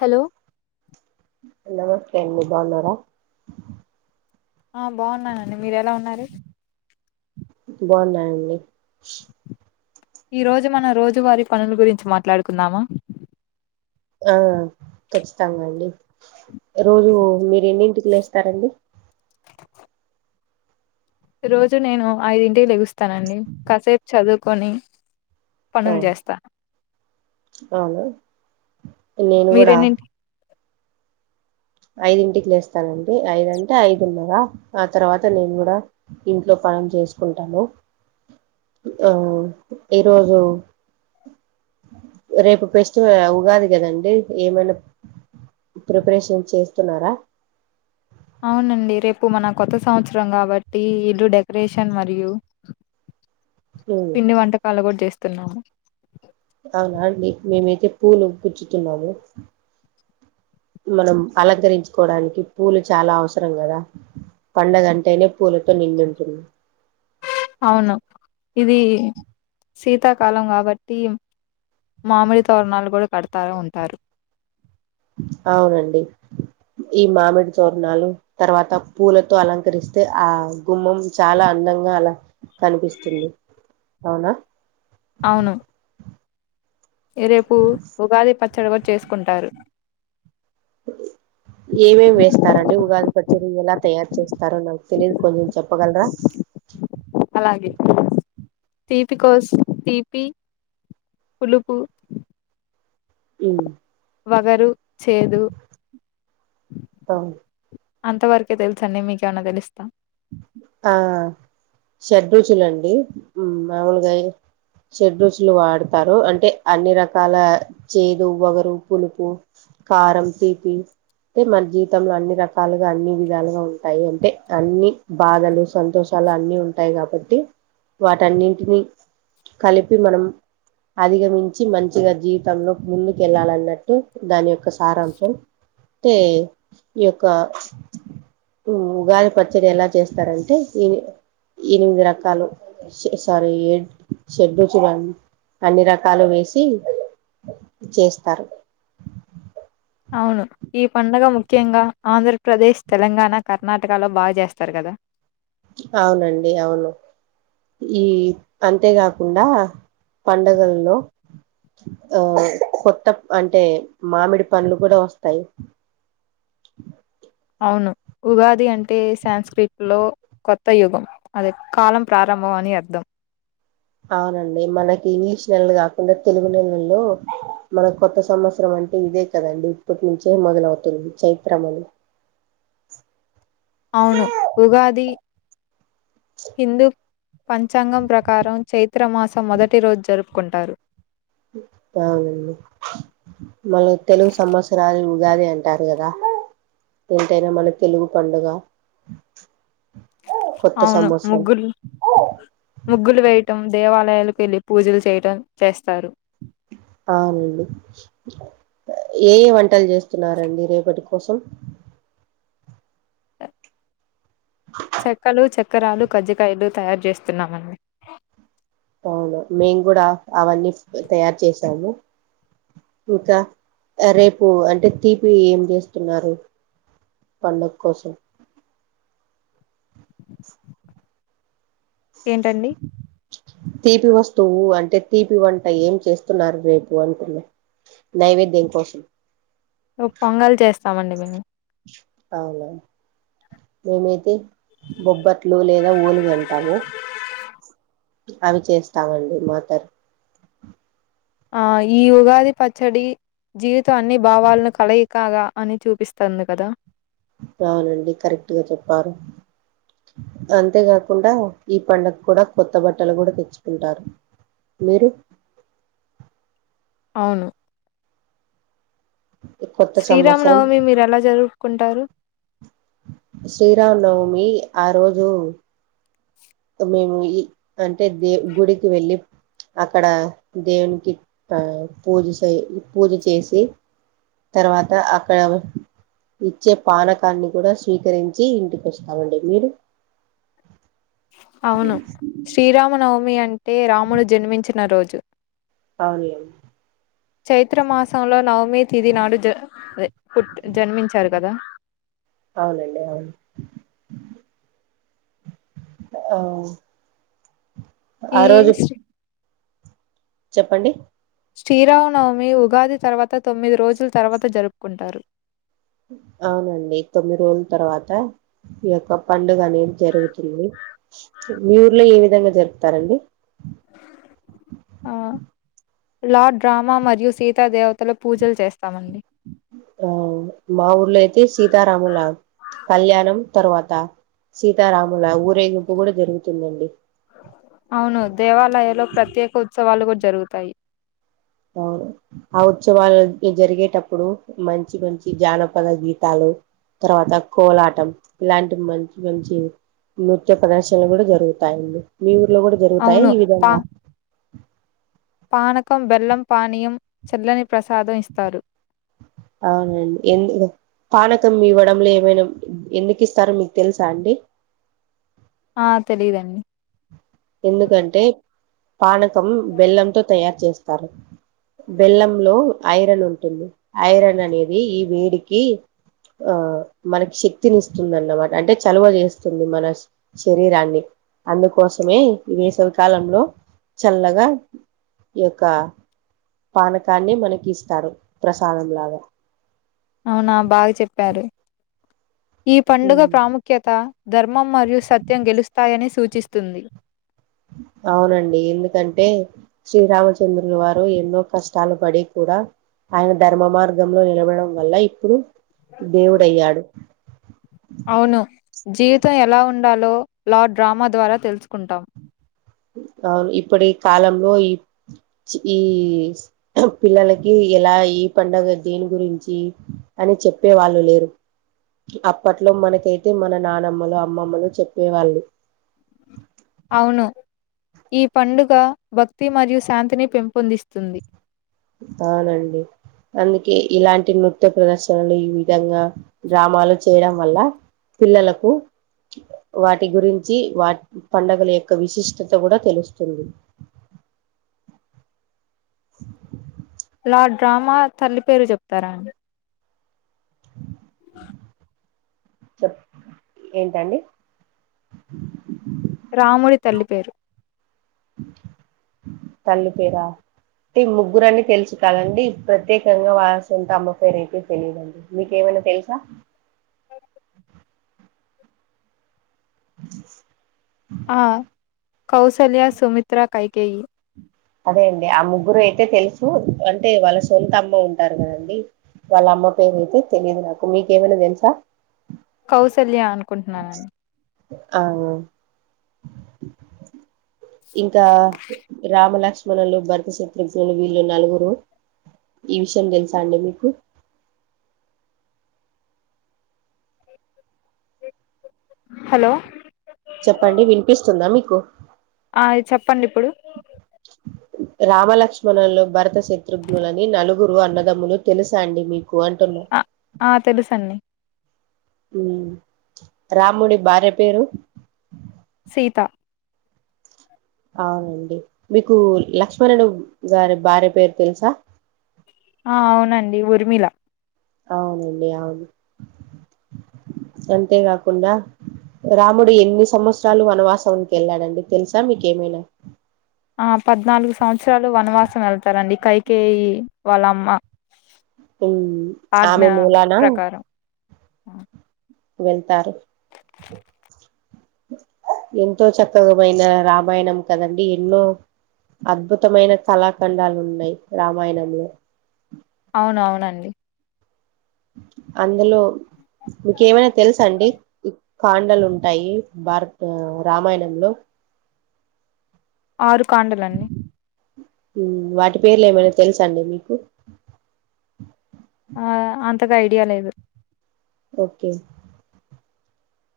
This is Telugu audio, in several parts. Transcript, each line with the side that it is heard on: left: హలో
right: నమస్తే అండి బాగునరా
left: ఆ బావున్నానండి మీరు ఎలా ఉన్నారు
right: బాగున్నా అండి
left: ఈ రోజు మన రోజువారి పనుల గురించి మాట్లాడుకుందామా
right: ఆ ఖచ్చితంగా అండి రోజు మీరు ఎన్నింటిక్ లేస్తారండి
left: రోజు నేను ఐదింటికి లెగుస్తానండి కాసేప్ చదువుకొని
right: ఆ
left: పనులు చేస్తా
right: అవును నేను కూడ
left: మీరేన్నింటి
right: ఐదింటికి లేస్తానండి ఐదంటే ఐదునర ఆ తర్వాత నేను కూడ ఇంట్లో పనులు చేసుకుంటాను ఆ ఈరోజు రేపు ఫెస్టివల్ ఉగాది కదండి ఏమైనా ప్రిపరేషన్ చేస్తున్నార
left: అవునండి రేపు మన కొత్త సంవత్సరం కాబట్టి ఇల్లు డెక్రేషన్ మరియు
right: ఉమ్,
left: పిండివంటకాలు కూడ చేస్ తిన్నావ
right: అవునా అండి మేమైతే పూలు గుచ్చుతున్నాము మనం అలంకరించుకోవడానికి పూలు చాలా అవసరం కదా పండగంటేనే పూలతో నిండి ఉంటుంది
left: అవును ఇది శీతాకాలం కాబట్టి మామిడి తోరణాలు కూడా కడతా ఉంటారు
right: అవునండి ఈ మామిడి తోరణాలు తర్వాత పూలతో అలంకరిస్తే ఆ గుమ్మం చాలా అందంగా అలా కనిపిస్తుంది అవున
left: అవును ఏ రేపు ఉగాది పచ్ చ్చడి కూడ చేసుకుంటారు
right: ఏమేమి వేస్తారంండి ఉగాది పచ్చడి ఎలా తయారు చేస్తారో నాకు తెలియదు కొంచెం చెప్పగలరా
left: అలాగే తీపి కోసం తీపి పులుపు
right: ఉమ్
left: వగరు చేదు
right: అవును
left: అంతవర్కే తెలుసండి మీకేమైన తెలుసా
right: ఆ షడ్బుజులు అండి మామూలుగా షడ్ రుచులు వాడతారు అంటే అన్ని రకాల చేదు వగరు పులుపు కారం తీపి అంటే మన జీవితంలో అన్ని రకాలుగా అన్ని విధాలుగా ఉంటాయి అంటే అన్ని బాధలు సంతోషాలన్నీ ఉంటాయి కాబట్టి వాటన్నింటినీ కలిపి మనం అధిగమించిమంచిగా జీవితంలో ముందుకెళ్ళాలి అన్నట్టు దాని యొక్క సారాంశం అంటే ఈ యొక్క ఉగాది పచ్చడి ఎలా చేస్తారంటే ఎనిమిది రకాలు షడ్ రుచులు అన్ని రకాలు వేసి చేస్తారు
left: అవును ఈ పండగ ముఖ్యంగ ఆంధ్రప్రదేశ్ తెలంగాణ కర్ణాటకలో బాగ చేస్తారు కదా
right: అవునండి అవును ఈ అంతేకాకుండ పండగల్లో ఆ కొత్త అంటే మామిడి పండ్లు కూడ వస్తాయి
left: అవును ఉగాది అంటే సాన్స్క్రిట్ లో కొత్త యుగం అది కాలం ప్రారంభం అని అర్థం
right: అవునండి మనకి ఇంగ్లీష్ నెలలు కాకుండ తెలుగు నెలల్లో మన కొత్త సంవత్సరం అంటే ఇదే కదండి ఇప్పటి నుంచే మొదలవుతుంది చైత్రములు
left: అవును ఉగాది హిందు పంచాంగం ప్రకారం చైత్ర మాసం మొదటి రోజ్ జరుపుకుంటారు
right: బాగుందండి మన తెలుగు సంవత్సరాాలలో ఉగాది అంటారు కదా ఏంటైనా మన తెలుగు పండుగ కొత్త
left: అవును
right: సంవత్సరం
left: ముగ్గుల్ ముగ్గులు వేయటం దేవా [unintelligible] పూజలు చేయడం చేస్తారు
right: అవునండి ఏ ఏవంటలు చేస్ స్తున్నారండి రేపటిక్ స్పెషల్
left: చక్రాలు కజ్జియలు తయారు చేస్తున్నామండి
right: అవును మేమ్ కూడ అవన్నీ తయారు చేసాము ఇంకా రేపు అంటే తీపి ఏం చేస్తున్నారు పండగ కోసం
left: ఏంటండి
right: తీపి వస్తువు అంటే తీపి వంట ఏం చేస్తున్నారు రేపు అంటున్నా నైవేద్యమ్ కోసం
left: స్తామండి మేము
right: అవును మేమైతే బొబ్బట్లు లేదా ఓలిగి అంటాము అవి చేస్తామండి మాతరు
left: ఆ ఈ ఉగాది పచ్చడి జీవితం అన్ని భావాలను కలయికగా అని చూపిస్తంది కదా
right: అవునండి కరెక్ట్గా చెప్పారు అంతేకాకుండా ఈ పండగ కూడా కొత్త బట్టలు కూడా తెచ్చుకుంటారు. మీరు
left: అవును
right: కొత్త
left: శ్రీరామ
right: సంవత్సరం
left: నవమి మీరు ఎలా జరుపుకుంటారు?
right: శ్రీరామనవమి ఆ రోజు మేము ఈ అంటే దే గుడికి వెళ్ళి అక్కడ దేవునికి ఆ పూజ చె పూజ చేసి తర్వాత అక్కడ ఇచ్చే పానకాన్ని కూడా స్వీకరించి ఇంటికి వస్తామండి మీరు
left: అవును శ్రీరామ నవమి అం అంటే రాముడు జన్మించిన రోజు
right: అవునే
left: చైత్ర మాసంలో నవమి తిథి నాడు జ పుట్ జన్మించారు కదా
right: అవునండి అవును ఆ ఆ
left: ఈ
right: రోజు
left: శ్రీ
right: చెప్పండి
left: శ్రీరామనవమి ఉగాది తర్వాత తొమ్మిది రోజుల తర్వాత జరుపుకుంటారు.
right: అవునండి తొమ్మిది రోజుల తర్వాత ఈ యొక్క పండుగ అనేది జరుగుతుంది. మీ ఊర్లో ఏ విధంగా జరుపుతారండి.
left: ఆ లార్డ్ రామా మరియు సీతా దేవతల పూజలు చేస్తామండి.
right: ఆ మా ఊర్లో అయితే సీతారాముల కళ్యాణం తర్వాత సీతారాముల ఊరేగింపు కూడా జరుగుతుందండి.
left: అవును దేవాలయలో ప్రత్యేక ఉత్స్ ఉత్సవాలు కూడా జరుగుతాయి
right: అవును ఆ ఉత్సవాలు జరిగేటప్పుడు మంచి మంచి జానపద గీతాలు తర్వాత కోలాటం ఇలాంటి మంచి మంచి నృత్య ప్రదర్శనలు కూడా జరుగుతాయండి మీ ఊ రు లో కూడా జరుగుతాయా
left: అవును
right: ఈ
left: పా
right: విధంగా
left: పానకం బెల్లం పానీయం చల్లని ప్రసాదం ఇస్తారు.
right: అవునండి ఎందు పానకం ఇవ్వడంలో ఏమైనా ఎందుకు ఇస్తారో మీకు తెలుసా అండి?
left: ఆ తెలీదండి
right: ఎందుకంటే పానకం బెల్లంతో తయారు చేస్ చేస్తారు బెల్లంలో ఐరన్ ఉంటుంది. ఐరన్ అనేది ఈ వేడికి ఆ మనకి శక్తిని ఇస్తుందిన్నమాట అంటే చలువ చేస్తుంది మన శరీరాన్ని అందుకోసం మే ఈ వేసవి కాలంలో చల్లగా ఈ యొక్క పానకాన్ని మనకిస్తారు ప్రసాదంలాగా
left: అవునా బాగా చెప్పారు ఈ పండుగ ప్రాముఖ్యత ధర్మం మరియు సత్యం గెలుస్తాయని సూచిస్తుంది.
right: అవునండి ఎందుకంటే శ్రీరామచంద్రులు వారు ఎన్నో కష్టాలు పడి కూడా ఆయన ధర్మ మార్గంలో నిలవడం వల్ల ఇప్పుడు దేవుడయ్యాడు
left: అవును జీవితం ఎలా ఉండాలో లా డ్రామా ద్వారా తెలుసుకుంటాం.
right: అవును ఇప్పటి ఈ కాలంలో ఈ ఈ పిల్లలకి ఎలా ఈ పండుగ దీని గురించి అని చెప్పే వాళ్ళు లేరు అప్పట్లో మనకైతే మన నానమ్మలు అమ్మమ్మలు చెప్పేవాళ్ళు.
left: అవును ఈ పండుగ భక్తి మరియు శాంతిని పెంపొందిస్తుంది.
right: అవునండి అందుకే ఇలాంటి నృత్య ప్రదర్శనలు ఈ విధంగా డ్రామాలు చేయడం వల్ల పిల్లలకు వాటి గురించి వాటి వాట్ పడగల యొక్క విశిష్టత కూడా తెలుస్తుంది
left: లాడ్ డ్రామా తల్లి పేరు చెప్తారా అండి
right: చెప్ ఏంటండి
left: రాముడి తల్లిపేరు
right: తల్లి పేరా అంటే ముగ్గురండి తెలుసు కాదండి ప్రత్యేకంగా వాల్ సొంత అమ్మ పేరు అయితే తెలియ్ దండి మీకేమైనా తెలుసా
left: ఆ కౌసల్య సుమిత్రా కైకేయి
right: అదే అండి ఆ ముగ్గురు అయితే తెలుసు అంటే వాళ్ళ సొంత అమ్మ ఉంటారు కదండి వాళ్ళ అమ్మ పేరు అయితే తెలియదు నాకు మీకేమైనా తెలుసా
left: కౌసల్యా యను కుంటునన్
right: అవున్ ఇంకా రామలక్ష్మణులు భరత శత్రుఘ్నులు వీళ్ళు నలుగురు ఈ విషయం తెలుసా అండి మీకు
left: హలో
right: చెప్పండి వినిపిస్తుందా మీకు
left: ఆ ఈ చెప్పండి ఇప్పుడు
right: రామలక్ష్మణంలో భరత శత్రుఘ్నులని నలుగురు అన్నదమ్ములు తెలుసా అండి మీ
left: ఆ ఆ తెలుసు అండి
right: ఉమ్ రాముడి భార్య పేరు
left: సీతా
right: అవునండి మీకు లక్ష్మణడు గారి భార్య పేరు తెలుసా
left: ఆ అవునండి ఉరిమిల
right: అవునండి అవును అంతేకాకుండా రాముడు ఎన్ని సంమత్సరాలు వనవాసానికి వెళ్ళాదండి తెలుసా మీకేమైనా
left: ఆ పద్నాలుగు సంవత్సరాలు వనవాసం వెళ్తారండి కైకేయి వాళ్ళమ్మ
right: ఉమ్ ఆమె మూలనా
left: ఆ [inaudible]
right: వెళ్తారు ఎంతో చక్కగామైన రామాయణం కదండి ఎన్నో అద్భుతమైన కళాఖండాలు ఉన్నాయి రామాయణంలో
left: అవును అవునండి
right: అందులో మీకు ఏమైనా తెలుసా అండి కాండలు ఉంటాయి భారత్ రామాయణంలో
left: ఆరు కాండలన్నీ
right: ఉమ్ వాటి పేర్లు ఏమైనా తెలుస అండి మీకు
left: అంతగ ఐడియా లేదు
right: ఓకే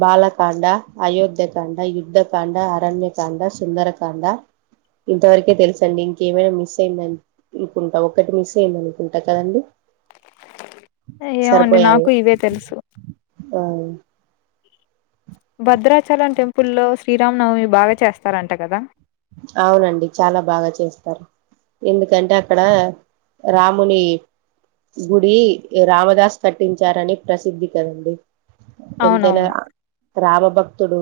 right: బాలకాండ అయోధ్యకాండ యుద్ధకాండ అరణ్యకాండ సుందరకాండ ఇంతవరకే తెలుసండి ఇంకేమైనా మిస్ అయింద అనుకుంటా ఒకటి మిస్ అయింద అనుకుంటా కదండి
left: యేవోండి నాకు ఇవే తెలుసు
right: అవున
left: భద్రాచలం టెంపుల్లో శ్రీరామనవమి బాగా చేస్తారంట కదా
right: అవునండి చాలా బాగా చేస్తారు ఎందుకంటే అక్కడ రాముని గుడి రామదాస్ కట్టించారని ప్రసిద్ధి కదండి ఎంతేనా
left: అవునవును
right: ఆ రామ భక్తుడు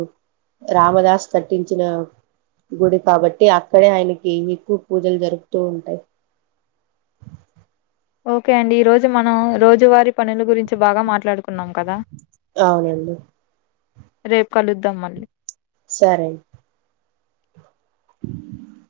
right: రామదాస్ కట్టించిన గుడి కాబట్టి అక్కడే ఆయనకి ఎక్కువ పూజలు జరుపుతూ ఉంటాయి
left: ఓకే అండి ఈ రోజు మనం రోజు వారి పనుల గురించి బాగా మాట్లాడక్ కున్నాం కదా
right: అవునండి
left: రేపు కలుద్దాం మళ్ళీ
right: సరే [inaudible]